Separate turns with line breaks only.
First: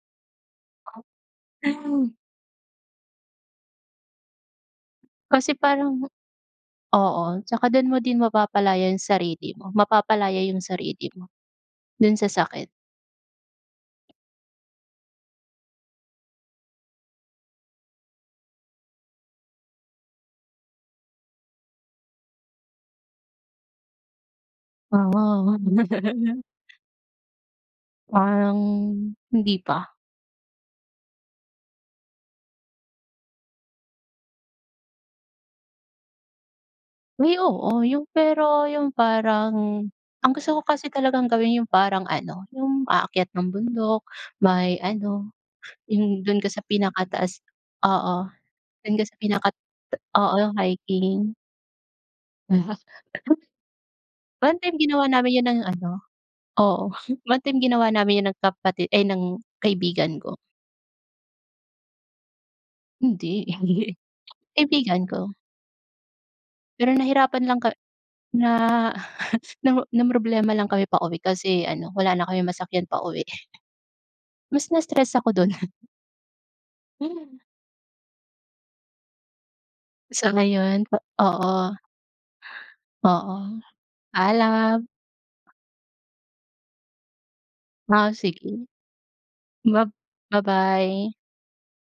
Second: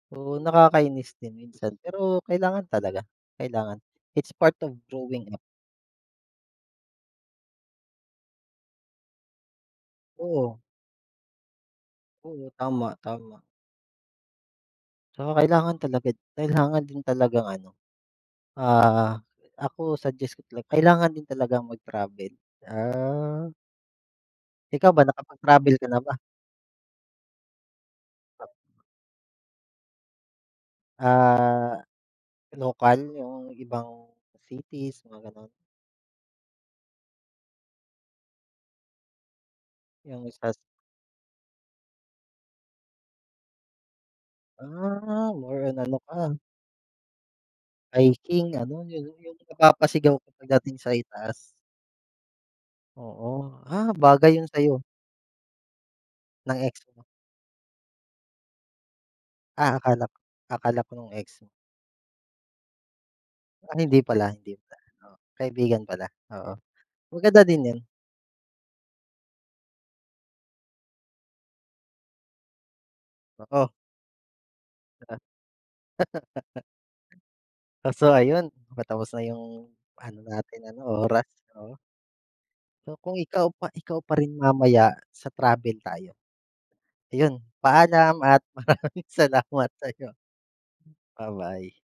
Oo nakakainis din minsan pero kailangan talaga kailangan, it's part of growing up.
Kasi parang oo, tsaka dun mo din mapapalaya yung sarili mo mapapalaya
Oo.
yung sarili mo, dun sa
Oo
sakit.
tama, tama. So kailangan talaga kailangan din talagang ano ah, ako suggest to talaga kailangan din talagang mag-travel, ah. Ikaw ba
Ah.
nakapag-travel ka na ba?
Parang hindi pa.
Ah, lokal yung ibang cities, mga ganon?
Uy, oo, yung pero yung parang
Yung
ang
isas
gusto ko kasi talagang gawin yung parang ano yung aakyat ng bundok, may
Ah,
ano,
more on ano ka
yung dun ka sa pinakataas oo,
hiking ano
dun ka
yun
sa
yung yung
pinakat
napapasigaw ka
oo
'pag dating sa itaas.
hiking.
Oo, ah bagay yun
One-time
sa'yo.
ginawa namin yun ng ano
Ng ex
oo,
mo?
one time ginawa namin yun ng kapati ay ng
Ah, akala ko
kaibigan ko.
akala ko yung ex mo.
Hindi,
Ah hindi pala, hindi pala.
kaibigan
Oo
ko.
kaibigan pala, oo,
Pero
maganda
nahirapan lang
din
ka
yun.
na namro namroblema lang kami pauwi kasi ano wala na kaming masakyan pauwi.
Oo.
Mas na stress
Ah,
ako dun.
ah.
Hmm.
Kaso ayun, patapos na yung ano
Sa
natin ano
ngayon o
oras oo.
oo.
So kung ikaw
Oo,
pa ikaw pa rin
paalam.
mamaya, sa travel tayo ayun
Ah
paalam at
sige,
maraming salamat
ba
sa'yo.
ba-bye.
Ba-bye.